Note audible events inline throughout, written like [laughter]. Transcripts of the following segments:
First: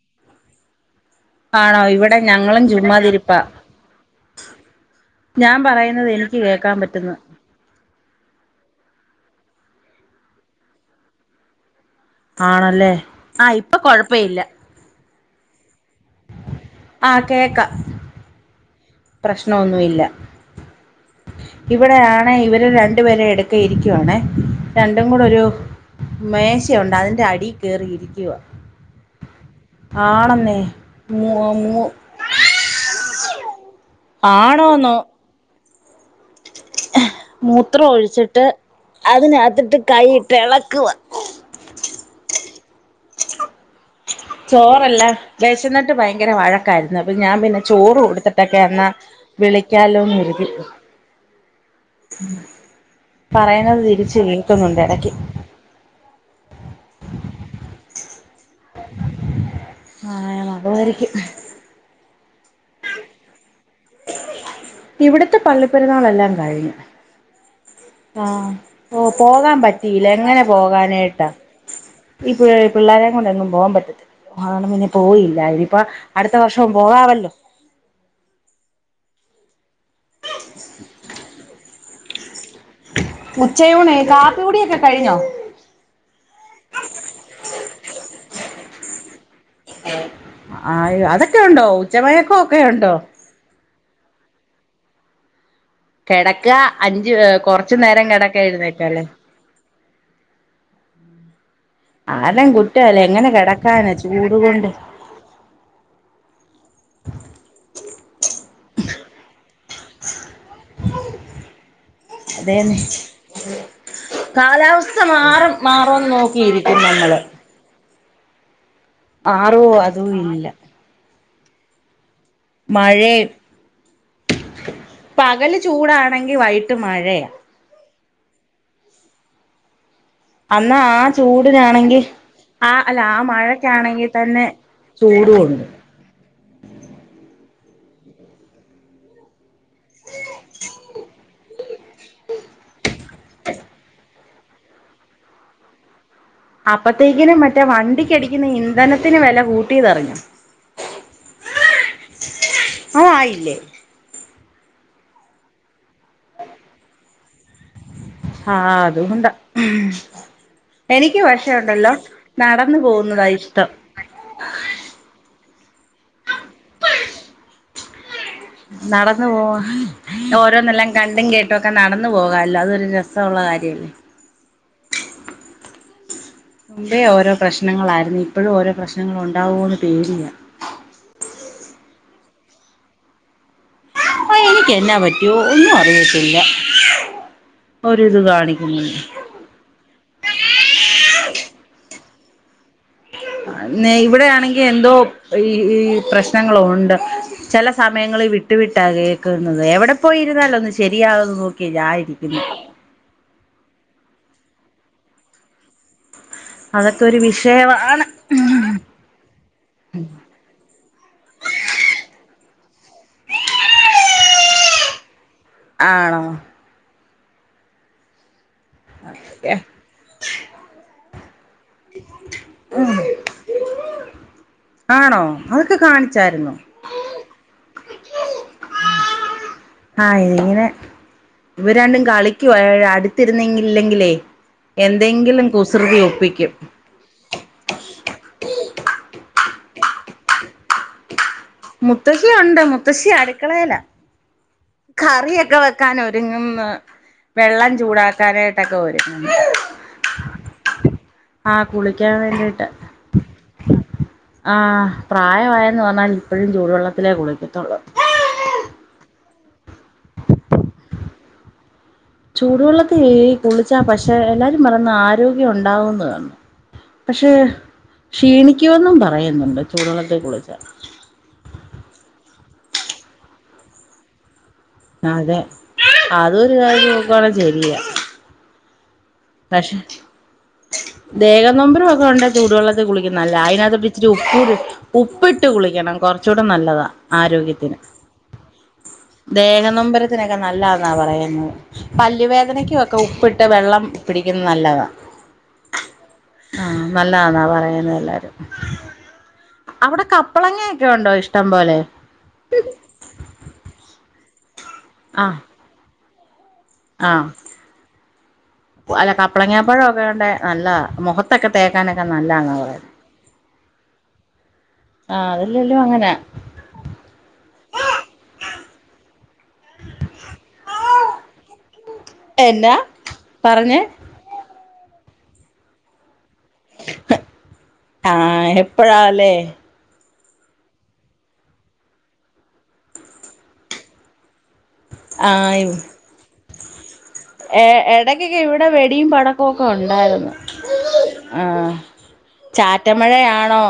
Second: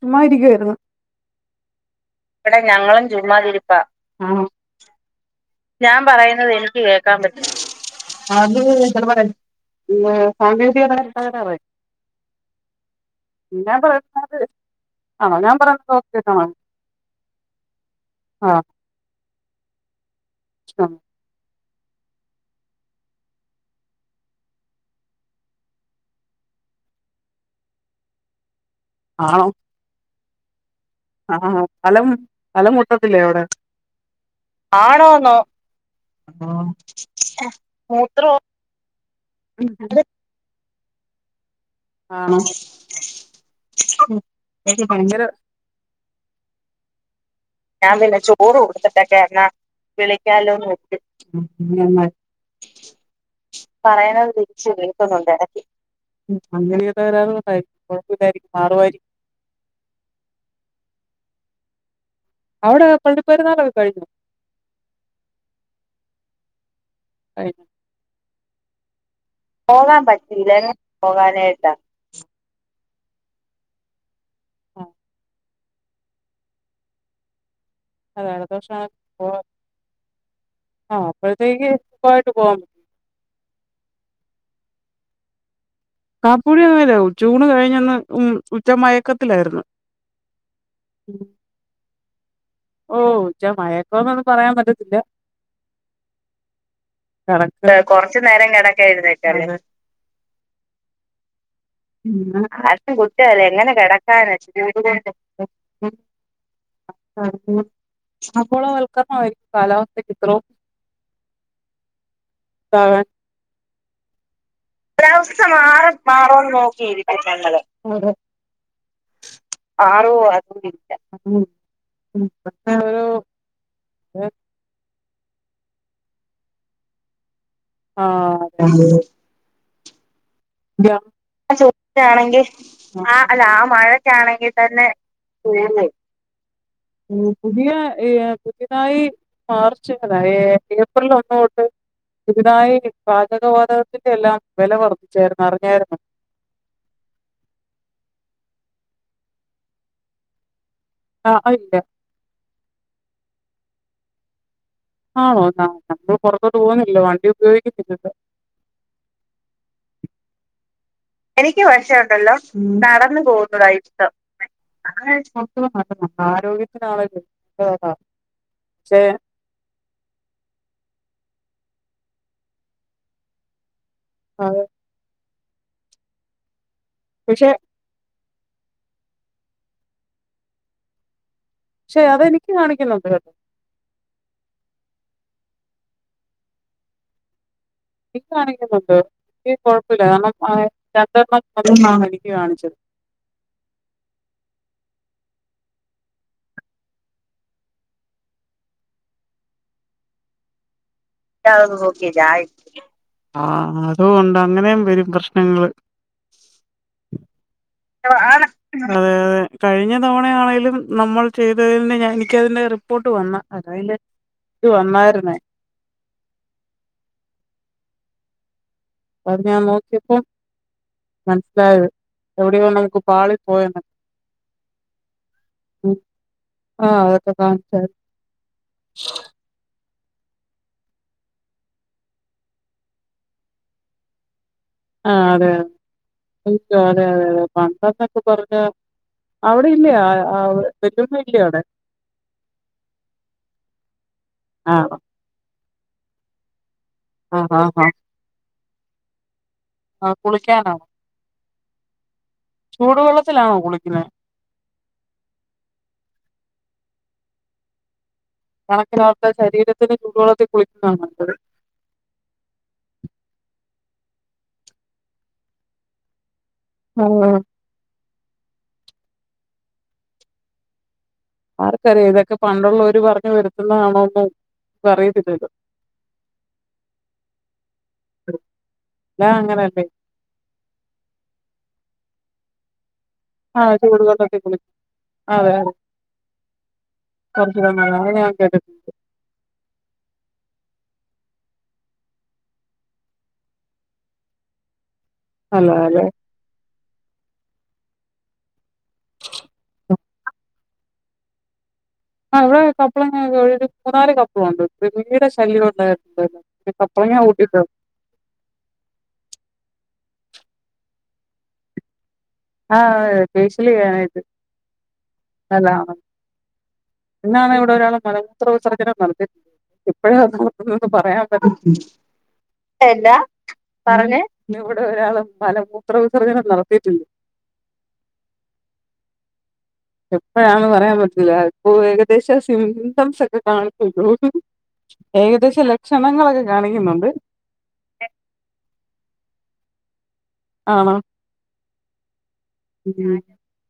ചുമ്മായിരിക്കുവായിരുന്നു ഇവിടെ ഞങ്ങളും ചുമ്മാതിരിപ്പ ആഹ് ഞാൻ പറയുന്നത് എനിക്ക് കേൾക്കാൻ പ അത് [unintelligible] പിന്നെ സാങ്കേതികത തകരാറേ ആണല്ലേ ആഹ് ഇപ്പൊ ഞാൻ കൊഴപ്പം പറയുന്നത് ഇല്ല. ആണോ ഞാൻ [unintelligible] ആഹ് പ്രശ്ന ഒന്നു ഇല്ല ആഹ് ഇവിടെയാണെ ഇവര് രണ്ടു പേരെ എടക്ക് ഇരിക്കുവാണേ രണ്ടും കൂടെ ഒരു മേശയുണ്ട് അതിന്റെ അടീ കേറിയിരിക്കുവാ. ആണോ? ആണെന്നേ മൂ മൂ [unintelligible] മുട്ടത്തില്ലേ അവടെ? ആണോന്നോ. മൂത്രം മൂത്രോ ഒഴിച്ചിട്ട് അതിനകത്തിട്ട് കൈയിട്ട് എളക്കുവാ. [unintelligible] എനിക്ക് ചോറല്ല ഭയങ്കര വെശന്നിട്ട് ഭയങ്കര വഴക്കായിരുന്നു അപ്പൊ ഞാൻ പിന്നെ ഞാൻ ചോറ് പിന്നെ ചോറ് കൊടുത്തിട്ടൊക്കെ എന്നാ കൊടുത്തിട്ടൊക്കെ എന്നാ വിളിക്കാലോന്നു കരുതി വിളിക്കാലോന്ന് വെച്ച് നന്നായി ഉം പറയ്ണത് തിരിച്ച് പറയുന്നത് കേക്കുന്നുണ്ട് എടക്കി. ഉം അങ്ങനെ തകരാർ കൊണ്ടായിരിക്കും കൊഴപ്പമില്ലായിരിക്കും മാറുവായിരിക്കും. ആഹ് അതുവായിരിക്കും അവിടെ പള്ളി പെരുന്നാളൊക്കെ കഴിഞ്ഞോ? ഇവിട്ത്തെ പള്ളിപ്പെരുന്നാളെല്ലാം കഴിഞ്ഞു [unintelligible] ആഹ് ഓഹ് പോകാൻ പറ്റിയില്ല എങ്ങനെ പോകാനായിട്ടാ ഈ പി പിള്ളേരെ കൊണ്ടെങ്ങും പോകാൻ പറ്റത്തില്ല അതോണ്ട് പിന്നെ ആഹ് പോയില്ല ഇനിപ്പം അടുത്ത വർഷവും പോകാവല്ലോ അതാണ്‌ പ്രഷ്ണ പോ ആഹ് അപ്പോഴത്തേക്ക് സുഖായിട്ട് പോകും ഉച്ചയൂണെ കാപ്പി കുടിയൊക്കെ കഴിഞ്ഞോ കാപ്പിയുടി [unintelligible] ഉച്ചൂയൂണ് കഴിഞ്ഞൊന്ന് ഉച്ചമയ ക്കത്തിലായിര്ന്നു ആഹ് അതൊക്കെ ഇണ്ടോ ഉച്ചമയക്കക്കെ ഉ ഓഹ് ഉച്ച മയക്കന്നൊന്നും പറയാൻ പറ്റത്തില്ല കിടക്ക അഞ്ച് കൊറച്ചു കിടക്ക നേരം എഴുന്നേക്കാല്ലേ കിടക്കായിരുന്നേക്കാരം ഉം ആർക്കും കുറ്റയില്ല എങ്ങനെ കെടക്കാനാ ചൂട് കൊണ്ട് [unintelligible] ആഗോളവൽക്കരണമായിരിക്കും കാലാവസ്ഥക്ക് ഇത്രോം അതേന്നെ ഇതാകാൻ കാലാവസ്ഥ മാറും മാറുംന്ന് നോക്കിയിരിക്കും നമ്മള് മാറോ അതും ഇല്ല [unintelligible] ഒരു മഴേം പകല് ചൂടാണെങ്കി വൈകിട്ട് മഴയാ ആഹ് [unintelligible] അന്നാ അതെ ആഹ് ചൂടിനാണെങ്കി അല്ല ആ ആഹ് അല്ല ആ മഴക്കാണെങ്കിൽ തന്നെ ചൂടുണ്ട് പുതിയെ ഇ പുതിയതായി മാർച്ച് അതായെ ഏപ്രിൽ ഒന്നുതൊട്ട് പുതുതായി പാചകവാതകത്തിന്റെ എല്ലാം വെല വർദ്ധിച്ചായിരുന്നു അറിഞ്ഞായിരുന്നോ അപ്പത്തേക്കിനും മറ്റേ വണ്ടിക്കടിക്കുന്ന ഇന്ധനത്തിന് വെല കൂട്ടിയതറിഞ്ഞൊ? [unintelligible] അത് ആയില്ലേ ആണോ എന്ന നമ്മളാ പൊറത്തോട്ട് പോകുന്നില്ല വണ്ടി ഉപയോഗിക്കുന്നില്ലല്ലോ ആഹ് അതുകൊണ്ടാ എനിക്ക് പക്ഷേ ഉണ്ടല്ലോ നടന്നു പോകുന്നതാ ഇഷ്ടം [unintelligible] ആരോഗ്യത്തിനാണേലും [unintelligible] പക്ഷെ നടന്ന് പോവാ ഓരോന്നെല്ലാം കണ്ടും കേട്ടുവൊക്കെ നടന്നു പോകാല്ലോ അതൊരു രസവുള്ള കാര്യല്ലേ അതെ മുമ്പേ ഓരോ പക്ഷെ പ്രശ്നങ്ങളായിരുന്നു ഇപ്പഴും ഓരോ പ്രശ്നങ്ങളുണ്ടാവുവോന്ന് പേടിയാ പക്ഷെ അതെനിക്ക് കാണിക്കുന്നുണ്ട് കേ ആ എനിക്ക് എന്നാ പറ്റിയേ ഒന്നും അറിയത്തില്ല ഒരിത് കാണിക്കുന്ന് എയ് കൊഴപ്പില്ല കാരണം രണ്ടണ്ണം അത്കൊണ്ടാണെനിക്ക് കാണിച്ചത് ന്നെ ഇവിടെയാണെങ്കി എന്തോ ഈ ഈ പ്രശ്നങ്ങളുണ്ട് ചെല സമയങ്ങളി വിട്ടു വിട്ടാ കേക്കുന്നത് എവിടെ പോയിരുന്നാലൊന്ന് ശരിയാ [unintelligible] ആഹ് അതുകൊണ്ട് അങ്ങനെയും വെരും പ്രശ്നങ്ങള് അങ്ങനത്തെ ഒരു വിഷയ വാ വിഷയവാണ് അതേ അതെ കഴിഞ്ഞ തവണ ആണെലും നമ്മൾ ചെയ്തതിന് ഞ എനിക്കതിന്റെ റിപ്പോർട്ട് വന്ന് അതയ്ന്റെ ഇത് വന്നായിര്ന്നേ ആണോ? അപ്പത് ഞാൻ നോക്കിയപ്പോ മനസിലായത് എവിടെയോ നമുക്ക് പാളി പോയന്ന് ആണോ അതൊക്കെ കാൺച്ചാര്ന്നൊ? ആഹ് അതൊക്കെ കാൺച്ചാര് ആഹ് ഇങ്ങനെ ഇവ രണ്ടും കളിക്ക്യുവാ അടുത്തിരുന്നെങ്കില്ലെങ്കിലേ ആഹ് എന്തെങ്കിലും അതെ കുസൃതി ഒപ്പിക്കും അതെ അതെ അതെ അതെ തെ പണ്ടന്നൊക്കെ പറഞ്ഞ അവിടെ ഇല്ലേ പെറ്റൾമ ഇല്ലേ അവിടെ മുത്തശ്ശി ഒണ്ട് മുത്തശ്ശി അടുക്കളേല അഹ് കറിയൊക്കെ വെക്കാനൊരുങ്ങ്ന്ന് ആഹ് വെള്ളം ആഹ് ചൂടാക്കാനായിട്ടൊക്കെ ഒരുങ്ങുന്ന് അഹ് കുളിക്കാനാണോ കുളിക്കാൻ ചൂടുവെള്ളത്തിലാണോ കുളിക്കുന്നെ? ആഹ് പ്രായമായെന്ന് പറഞ്ഞാലും ഇപ്പഴും ചൂടുവെള്ളത്തിലേ കുളിക്കത്തുള്ളൂ തണക്കിനോർത്ത ശരീരത്തിന് ചൂടു വെള്ളത്തി കുളിക്കുന്നാണ് നല്ലത് ചൂടുവെള്ളത്തി കുളിച്ചാ പക്ഷെ എല്ലാരും പറന്ന് ആരോഗ്യം ഉണ്ടാവൂന്ന്ന്ന് പക്ഷേ ആഹ് ക്ഷീണിക്ക്‌യോന്നും പറയുന്നുണ്ട് ചൂടള്ളത്തി കുളിച്ച ആർക്കറിയാം ഇതൊക്കെ പണ്ടുള്ളവര് പറഞ്ഞ് വരുത്തുന്നതാണോ എന്തോ അതെ അതൊരു കാര്യം നോക്കുവാണെ ശെരിയാ ല്ല അങ്ങനെല്ലേ ദേഗം നൊമ്പരൊക്കെ ഒണ്ടെചൂടുവെള്ളത്തി കുളിക്കുന്നെല്ല ആഹ് അയ്നാത്ത് ഇച്ചിരി ചൂടുവെള്ളത്തി ഉപ്പൂടിട്ട് കുളിക്കും ഉപ്പിട്ട് അതെ അതെ കുളിക്കണം കൊർച്ചൂടെ നല്ലതാ ആരോഗ്യത്തിന് ആ ഞാ കേട്ട്ട്ടി ദേഹനൊമ്പരത്തിനൊക്കെ നല്ലാന്നാ പറയുന്നത് പല്ലുവേദനയ്ക്കും ഒക്കെ ഉപ്പിട്ടെവെള്ളം പിടിക്കുന്നത് നല്ലതാ നല്ലതാല്ലെ ആഹ് നല്ലാന്നാ പറയുന്നെഎല്ലാരും [unintelligible] അവിടെ കപ്പളങ്ങേക്കെയുണ്ടോ ഇഷ്ടം പോലെ ആഹ് ഇവിടെ കപ്പളങ്ങ മൂന്നാല് കപ്പളുണ്ട് ആ പിരികടെ ശല്യം ഉണ്ടായിട്ടുണ്ടല്ലോ ആ കപ്പളങ്ങ ഊട്ടിത്തെ അല്ല കപ്പളങ്ങാപ്പഴൊക്കേണ്ടെ നല്ലതാ മുഖത്തൊക്കെ തേക്കാനൊക്കെ നല്ലാന്നാ ആഹ് ഫെയ്ഷലെയ്യാനായ്ട്ട് ആഹ് അതെല്ലേല്ലും അങ്ങന ഇന്നാണ് ഇവിടെ ഒരാള് മലമൂത്ര വിസർജ്നം നടത്തി ഇപ്പഴന്ന് പറയാൻ പറ്റ എന്നാ എല്ലാ പറഞ്ഞേ ഇന്നിവിടെ ഒരാള് മലമൂത്ര വിസർജനം നടത്തീട്ടിണ്ട് ആഹ് ഇപ്പഴാണല്ലേ? എപ്പഴാണ് പറയാൻ പറ്റില്ല ഇപ്പൊ ഏകദേശം സിഗനൽസ് ഒക്കെ കാണിക്കുള്ളൂ ഏകദേശം ആഹ് ലക്ഷണങ്ങളൊക്കെ കാണിക്കുന്നുണ്ട് എ എടയ്ക്കൊക്കെ ഇവിടെ വെടിയും പടക്ക വൊക്കെ ഒണ്ടാരുന്നു ആണോ ആഹ് ചാറ്റൽ ഉം മഴയാണോ?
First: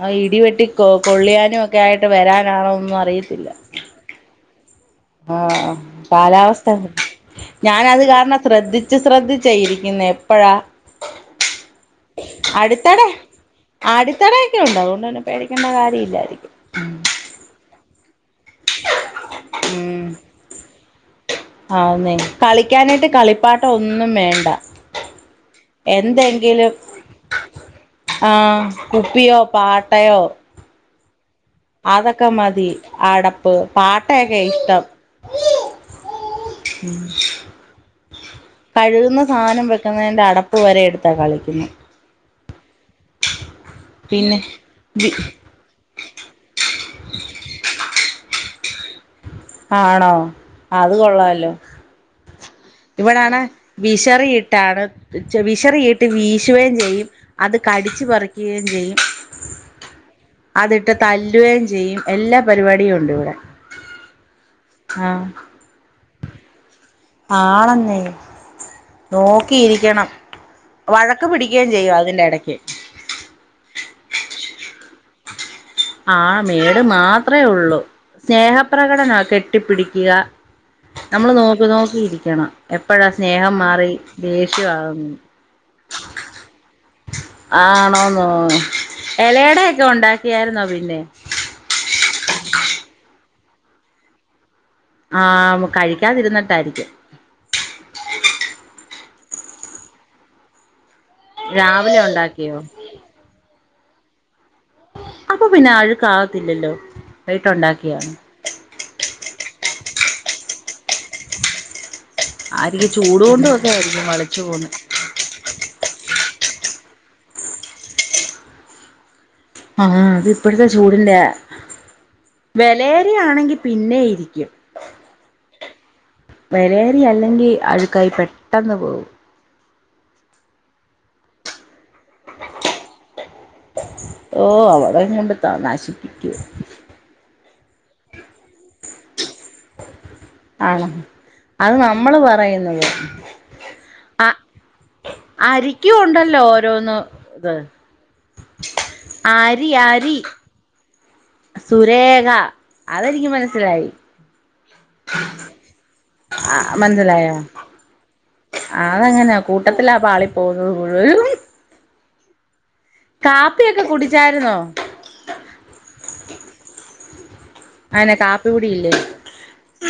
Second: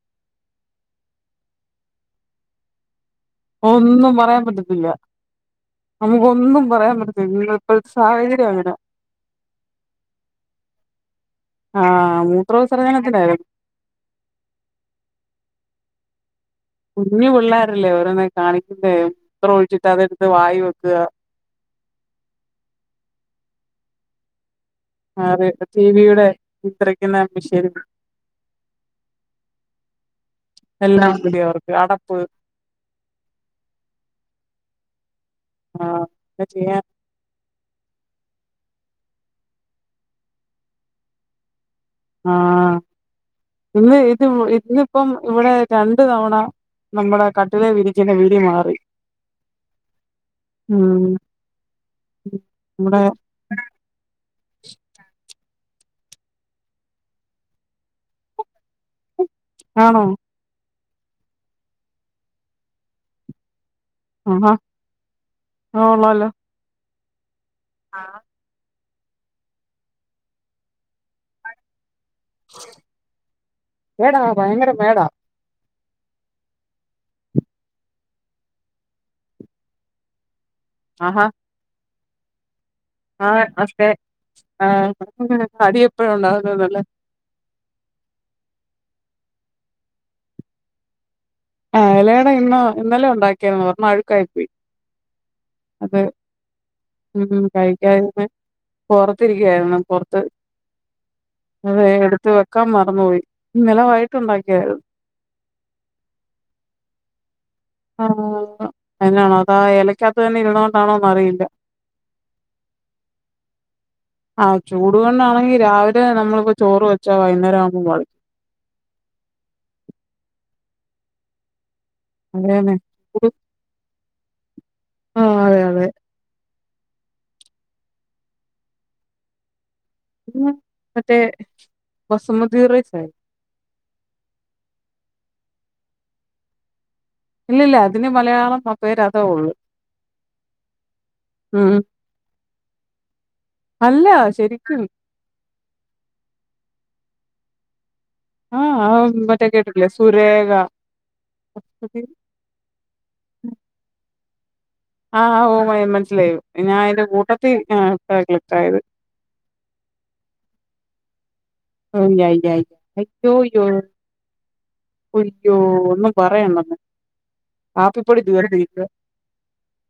ആഹ് ഇടിവെട്ടി കൊ കൊള്ളിയാനും ഒക്കെ ആയിട്ട് വരാനാണോന്നോന്നും അറിയത്തില്ല ഒന്നും പറയാൻ പറ്റത്തില്ല ആഹ് നമുക്കൊന്നും കാലാവസ്ഥ എന്താ പറയാൻ പറ്റത്തില്ല ഇന്ന് ഇപ്പോഴത്തെ ഞാനതു കാരണം സാഹചര്യം അങ്ങനെ ശ്രദ്ധിച്ചു ശ്രദ്ധിച്ച ഇരിക്കുന്നേ പ്പഴാ ആഹ് മൂത്രോ [unintelligible] അടിത്തടയൊക്കെ ഒണ്ട് അകൊണ്ട് പിന്നെ പേടിക്കേണ്ട കാര്യല്ലാരിക്കും കുഞ്ഞു പിള്ളോരല്ലേ ഓരോന്നൊക്കെ കാണിക്കുന്നേ മൂത്രം ഒഴിച്ചിട്ട് ഉം അതെടുത്ത് വായിവെക്ക ആന്നെ കളിക്കാനായിട്ട് കളിപ്പാട്ടൊന്നും വേണ്ട ആഹ് അതെ ടിവിയുടെ എന്തെങ്കിലും ചിത്രയ്ക്കുന്ന മിഷ്യന് ആഹ് കുപ്പിയോ പാട്ടയോ എല്ലാം [unintelligible] അതൊക്കെ മതി അടപ്പ് പാട്ടയൊക്കെയാ ഇഷ്ടം എന്താ ചെയ്യാ കഴുകുന്ന സാധനം വെക്കുന്നതിന്റെ അടപ്പ് വരെ എടുത്താ കളിക്കുന്നെ ആഹ് ഇന്ന് ഇത് പിന്നെ ഇന്നിപ്പം വി ഇവിടെ രണ്ടു തവണ നമ്മുടെ കട്ടിലെ വിരിക്കണ വിരി മാറി ആണോ അത് ഉം കൊള്ളല്ലോ നമ്മുടെ ഇവിടാണേ വിശറിയിട്ടാണ് വിശറിയിട്ട് വീശേം ചെയ്യും അത് കടിച്ചു പറിക്കേം ചെയ്യും ആണോ അതിട്ട് തല്ലുവേം ചെയ്യും എല്ലാ പരിപാടിയും ഒണ്ട് ഇവിടെ ആഹ് ഹാഹ് ആഹ് [unintelligible] ആണെന്നേ നോക്കിയിരിക്കണം വഴക്ക് പിടിക്കേം ചെയ്യും അതിന്റെ എട മേടാ ഭയങ്കര മേടാ ആ മേട് മാത്രെ ഒള്ളൂ സ്നേഹപ്രകടനാ കെട്ടിപ്പിടിക്ക ആഹാ നമ്മള് നോക്കി നോക്കി ഇരിക്കണം എപ്പഴാ ആ സ്നേഹം ഒക്കെ മാറി ആ ദേഷ്യമാവുന്ന്‌ [unintelligible] ആണോന്നോ എലയടയൊക്കെ ഒണ്ടാക്കിയാരുന്നോ പിന്നെ ഏഹ് എലയട ഇന്നോ ഇന്നലെ ഒണ്ടാക്കിയാരുന്നു ഒരെണ്ണം അഴുക്കായി പോയി ആഹ് അത് കഴിക്കാതിരുന്നിട്ടാരിക്കും ഉം കഴിക്കാതിപ്പെ പൊറത്തിരിക്കായിരുന്നു പൊറത്ത് അതെ രാവിലെ എടുത്ത് ഉണ്ടാക്കിയോ വെക്കാൻ മറന്നുപോയി ഇന്നലെ വൈയിട്ട് ഒണ്ടാക്കിയതാരുന്നു അപ്പൊ പിന്നെ അഴുക്കാവത്തില്ലല്ലോ വൈയിട്ടൊണ്ടാ ആഹ് എന്നാണോ അതാ എലയ്ക്കാത്ത് തന്നെ ഇരുന്നകൊണ്ടാണോന്ന് അറിയില്ല അതീ ചൂട് കൊണ്ട് ഒക്കെ ആയിരിക്കും വളിച് ആഹ് ചൂടു കൊണ്ടാണെങ്കി രാവിലെ നമ്മളിപ്പോ ചോറ് വെച്ചാ വൈന്നേരം ആവുമ്പോ വളിക് ആഹ് അത് ഇപ്പഴത്തെ ചൂടിന്റെയാ അതേന്നെ ചൂട് വെലേരിയാണെങ്കി പിന്നെ ഇരിക്കും ആഹ് അതെ അതെ വെലേരി അല്ലെങ്കി അഴുക്കായി പെട്ടെന്ന് പോവും [unintelligible] മറ്റേ ബസുമതി റൈസെ ഓഹ് അവടെ കൊണ്ടോട്ടാ നശിപ്പിക്കൂ ഇല്ലില്ലാ അതിന് മലയാളം ഫ പേര് അതേ ഉള്ളൂ ആണ് അത് ഉം നമ്മള് പറയുന്നത് അല്ലാ അ ശെരിക്കും അരിക്കും ഒണ്ടല്ലോ ഓരോന്ന് ഇത് ആഹ് ആ മറ്റേ അരി കേട്ടിട്ടില്ലേ അരി സൂരേഖ? സുരേഖ അതെനിക്ക് മനസ്സിലായി ആഹ് ഓ മൈ മനസ്സിലായി ആ ഞാൻ അയിന്റെ കൂട്ടത്തി ഇപ്പെയാ ക്ലിക്കായത് അത് അങ്ങനാ കൂട്ടത്തിലാ പാളി പോകുന്നത് മുഴുവനും [unintelligible] അയ്യോ അയ്യോ കാപ്പിയൊക്കെ കുടിച്ചായിരുന്നോ ഒയ്യോ ഒന്നും പറയണ്ടെന്നാ അയെന്നാ കാപ്പി കുടിയില്ലേ?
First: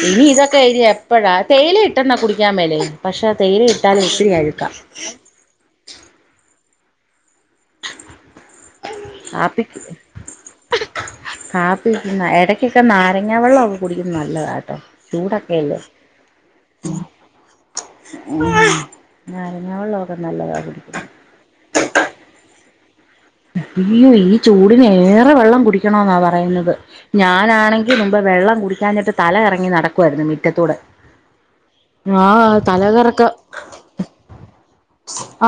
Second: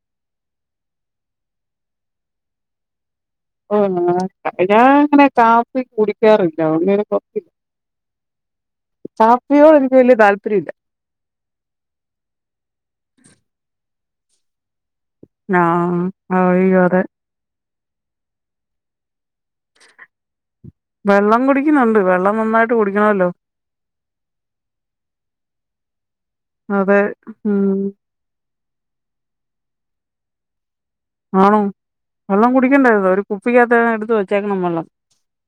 ഇനി ഇതൊക്കെ ഇനി എപ്പഴാ തേയില ഇട്ട് എന്ന കുടിക്കാം മേലേ? പക്ഷെ തേയി [unintelligible] ഞാനങ്ങനെ കാപ്പി കുടിക്കാറില്ല ഒന്നിനും കാപ്പി കാപ്പിക്ക് കാപ്പിയോടെനിക്ക് വല്ല്യ താല്പര്യല്ല കാപ്പി കുടിക്കുന്ന എടയ്ക്കൊക്കെ നാരങ്ങ വെള്ളവൊക്കെ കുടിക്കുന്നത് നല്ലതാട്ടോ ചൂടൊക്കെയല്ലേ ങ്ങാഹ് അയ്യോ അതെ നാരങ്ങ വെള്ളവൊക്കെ നല്ലതാ കുടിക്കാൻ വെള്ളം കുടിക്കുന്നുണ്ട് വെള്ളം നന്നായിട്ട് കുടിക്കണവല്ലോ? ഇയ്യോ ഈ ചൂടിനേറെ വെള്ളം കുടിക്കണോന്നാ പറയുന്നത് അതെ ഉം ഞാനാണെങ്കി ഇപ്പം വെള്ളം കുടിക്കാഞ്ഞിട്ട് തലകറങ്ങി നടക്കുവായിരുന്നു മിറ്റത്തൂടെ ആണോ? ആ വെള്ളം കുടിക്കേണ്ടാരുന്നോ ഒരു തലകറക്കം കുപ്പിക്കാത്തേനും എടുത്ത് വെച്ചേക്കണം വെള്ളം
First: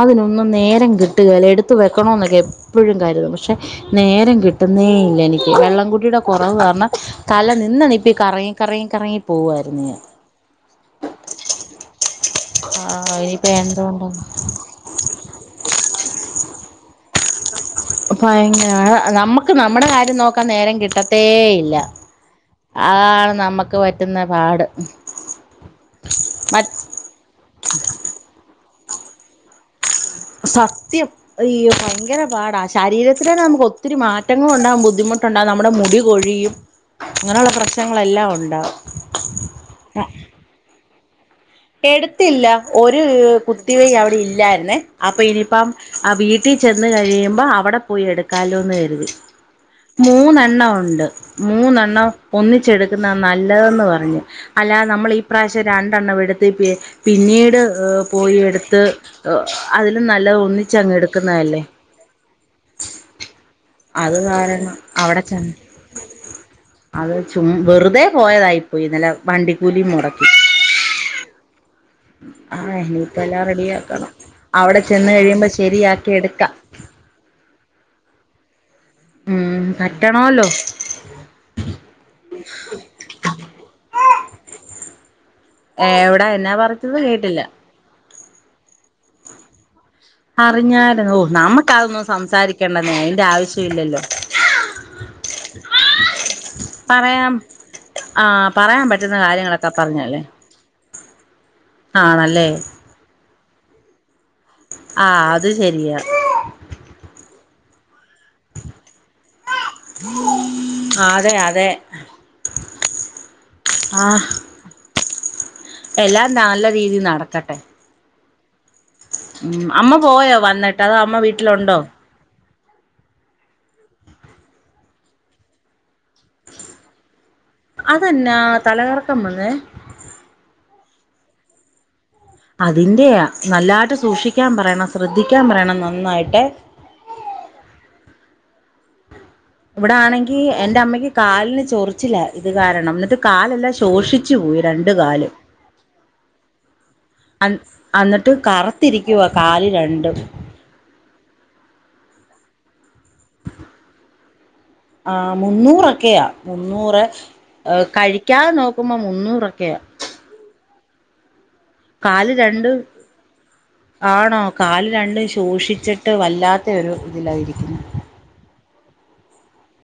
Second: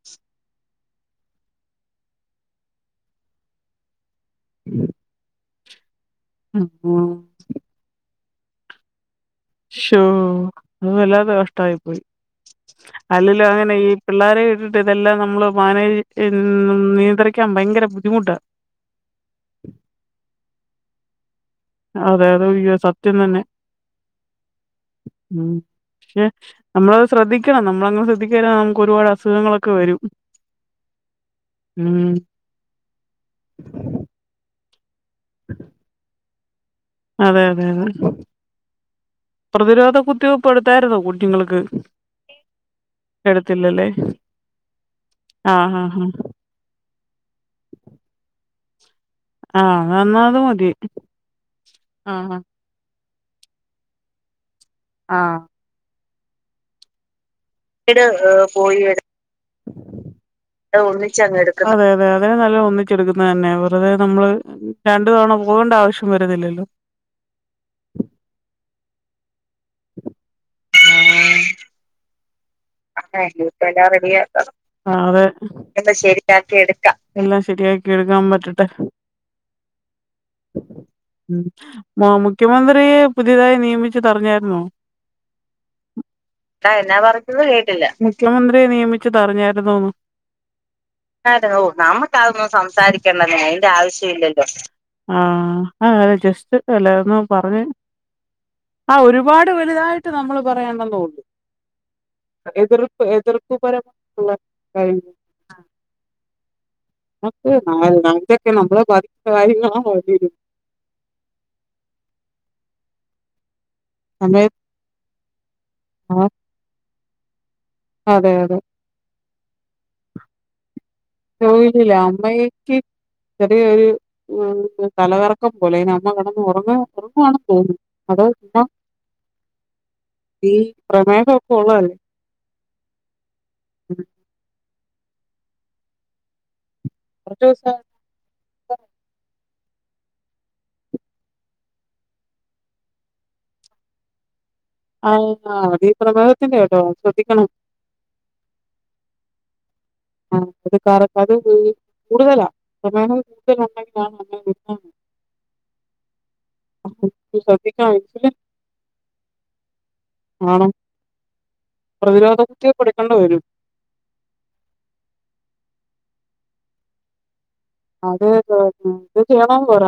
അതിനൊന്നും നേരം കിട്ടുകേല എടുത്ത് വെക്കണോന്നൊക്കെ എപ്പൊഴും കരുതും പക്ഷെ നേരം കിട്ടുന്നേ ഇല്ല എനിക്ക് വെള്ളംകുടിയുടെ കൊറവ് ഉം കാരണം തല നിന്ന നിപ്പി കറങ്ങി കറങ്ങി കറങ്ങി പോവായിരുന്നു ഞാൻ ശ്ശോ അത് വല്ലാത്ത കഷ്ട്ടായി പോയി ആ അല്ലേലും ഇനിയിപ്പോ അങ്ങനെയാ ഈ എന്തുകൊണ്ടോ പിള്ളേരെയി യിട്ട് ഇതെല്ലാം നമ്മള് മാനേജ് ചെയ് നിയന്ത്രിക്കാൻ ഭയങ്കര ബു ഭയങ്കരാ അതെ നമ്മക്ക് നമ്മടെ കാര്യം നോക്കാൻ നേരം കിട്ടത്തേയില്ല അതെ അതെ അയ്യോ സത്യം അതാണ് തന്നെ നമ്മക്ക് പറ്റുന്ന പാട് ഉം പക്ഷെ മ നമ്മളത് ശ്രദ്ധിക്കണം നമ്മളങ്ങനെ ശ്രദ്ധിക്കാതിരുന്നാ നമുക്കൊരുപാട് അസുഖങ്ങളൊക്കെ വരും സത്യം അയ്യൊ ഉം ഭയങ്കര പാടാ ശരീരത്തിനന്നെ നമുക്കൊത്തിരി മാ റ്റങ്ങളുണ്ടാവും ബുദ്ധിമുട്ടുണ്ടാവും നമ്മുടെ മുടികൊഴിയും അതെ അങ്ങനുള്ള അതെ അതെ പ്രശ്നങ്ങളെല്ലാം ഉണ്ടാവും പ്രതിരോധ കുത്തിവെപ്പ്‌ എടുത്തായിരുന്നോ കൊച്ചുങ്ങൾക്ക്? എടുത്തില്ല ഒരു കുത്തിവെയ്‌ അവിടെ ഇല്ലായിരുന്നേ അപ്പൊ ഇനിയിപ്പം ആഹ് വീ വീട്ടി ചെന്ന് കഴിയുമ്പോ അവടെ പോയി എടുക്കാലോന്ന് കരുതി ആഹ് ആഹ് എന്നാ അത് മൂന്നെണ്ണം മതി ഒണ്ട് മൂന്നെണ്ണം ആഹ് ഒന്നി ച്ചെടുക്കുന്നതാ നല്ലതെന്ന് പറഞ്ഞു അല്ലാതെ നമ്മള് ഈ ആഹ് പ്രാവിശ്യം രണ്ടെണ്ണം എടു ത്ത് പിന്നീട് ഏഹ് വീട് പോയി എടുത്ത് അതിലും നല്ലത് ഒന്നിച്ചങ്ങ് എടുക്കുന്നതല്ലേ? അതിലും നല്ലത് ഒന്നിച്ചെടുക്കുന്നതന്നെ യാ വെറുതെ അത് നമ്മള് കാരണം രണ്ടു അവിടെ തവണ ചെന്ന് പോകേണ്ടാവിശ്യം വരുന്നില്ലല്ലോ അത് ചും വെറുതെ പോയതായിപ്പോയി ഇന്നലെ വണ്ടി കൂലിം മൊടക്കി അതന്നെ താങ്ക്യൂ എല്ലാം റെഡിയാക്കാം ആഹ് അതെ എന്ന ശരിയാക്കി എടുക്കാം എല്ലാം ശരിയാക്കി യെടുക്കാൻ പറ്റട്ടെ ഉം പറ്റണോല്ലോ ഉം മ മുഖ്യമന്ത്രിയെ പുതിയതായി നിയമിച്ചത് അറിഞ്ഞായിരുന്നോ ഏ എവിടാ എന്നാ പറിച്ചത് കേട്ടില്ല ട്ടില്ല മുഖ്യമന്ത്രിയെ നിയമിച്ചത് അറിഞ്ഞാരുന്നോന്ന് അത ഓ നമുക്കതൊന്നും സംസാരിക്കണ്ടന്ന അതിന്റെ ആവശ്യം ഇല്ലല്ലോ ആഹ് ആഹ് ജസ്റ്റ് ഹലോ പറയാം പറഞ്ഞ്. ആഹ് പറയാൻ ആഹ് പറ്റുന്ന ഒരുപാട് കാര്യങ്ങളൊക്കെ വലുതായിട്ട് പറഞ്ഞല്ലേ നമ്മള് പറയണ്ടെന്നെ ഉള്ളൂ. ആണല്ലേ എതിർപ്പ് എതിർപ്പ് പറ ആഹ് അത് ശരിയാ. [unintelligible] അതെ അതെ ആഹ്. സമയത്ത് ആ, എല്ലാം നല്ല രീതിൽ നടക്കട്ടെ. അതെ അതെ. ഉം അമ്മ പോയോ വന്നിട്ട് അതോ അമ്മ വീട്ടിലുണ്ടോ? അമ്മക്കി ചെറിയൊരു തലകറക്കം പോലെ അയിന് അമ്മ കിടന്ന് ഒറങ്ങ ഒറങ്ങുവണ്. അതെന്നാ തലകറക്കം വന്നെ? ഈ പ്രമേഹം ഒക്കെ ഉള്ളതല്ലേ. അതിൻന്റെയ നല്ലായിട്ട് ഉം. സൂക്ഷിക്കാൻ പറയണം ശ്രദ്ധിക്കാൻ പറയണം നന്നായിട്ട്. കുറച്ച് ദിവസം. ഇവിടെ ആണെങ്കി എന്റെ അമ്മയ്ക്ക് കാലിന് ചൊറിച്ചില ഇത് കാരണം എന്നിട്ട് കാലെല്ലാം ശോഷി ഷിച്ച് പോയി രണ്ട്. ആഹ് കാലും അത് ഈ പ്രമേഹത്തിന്റെ കേട്ടോ ശ്രദ്ധിക്കണം. അന്നിട്ട് കറുത്തിരിക്കുവ കാല് രണ്ടും. [unintelligible] ആഹ് മുന്നൂറൊക്കെയാ മുന്നൂറ് ശ്രദ്ധിക്കണം ഇൻസുലിൻ കഴിക്കാതെ നോക്കുമ്പോ മുന്നൂറൊക്കെയാ. ആണോ കാല് രണ്ട് എടുക്കേണ്ടി വരും ആണോ കാല് രണ്ടും ശോഷിച്ചിട്ട് വല്ലാത്ത ഒരു ഇതിലായിരിക്കുന്ന അത് ഇപ്പോ ഏത് ചെയ്യാണോന്ന് പറ.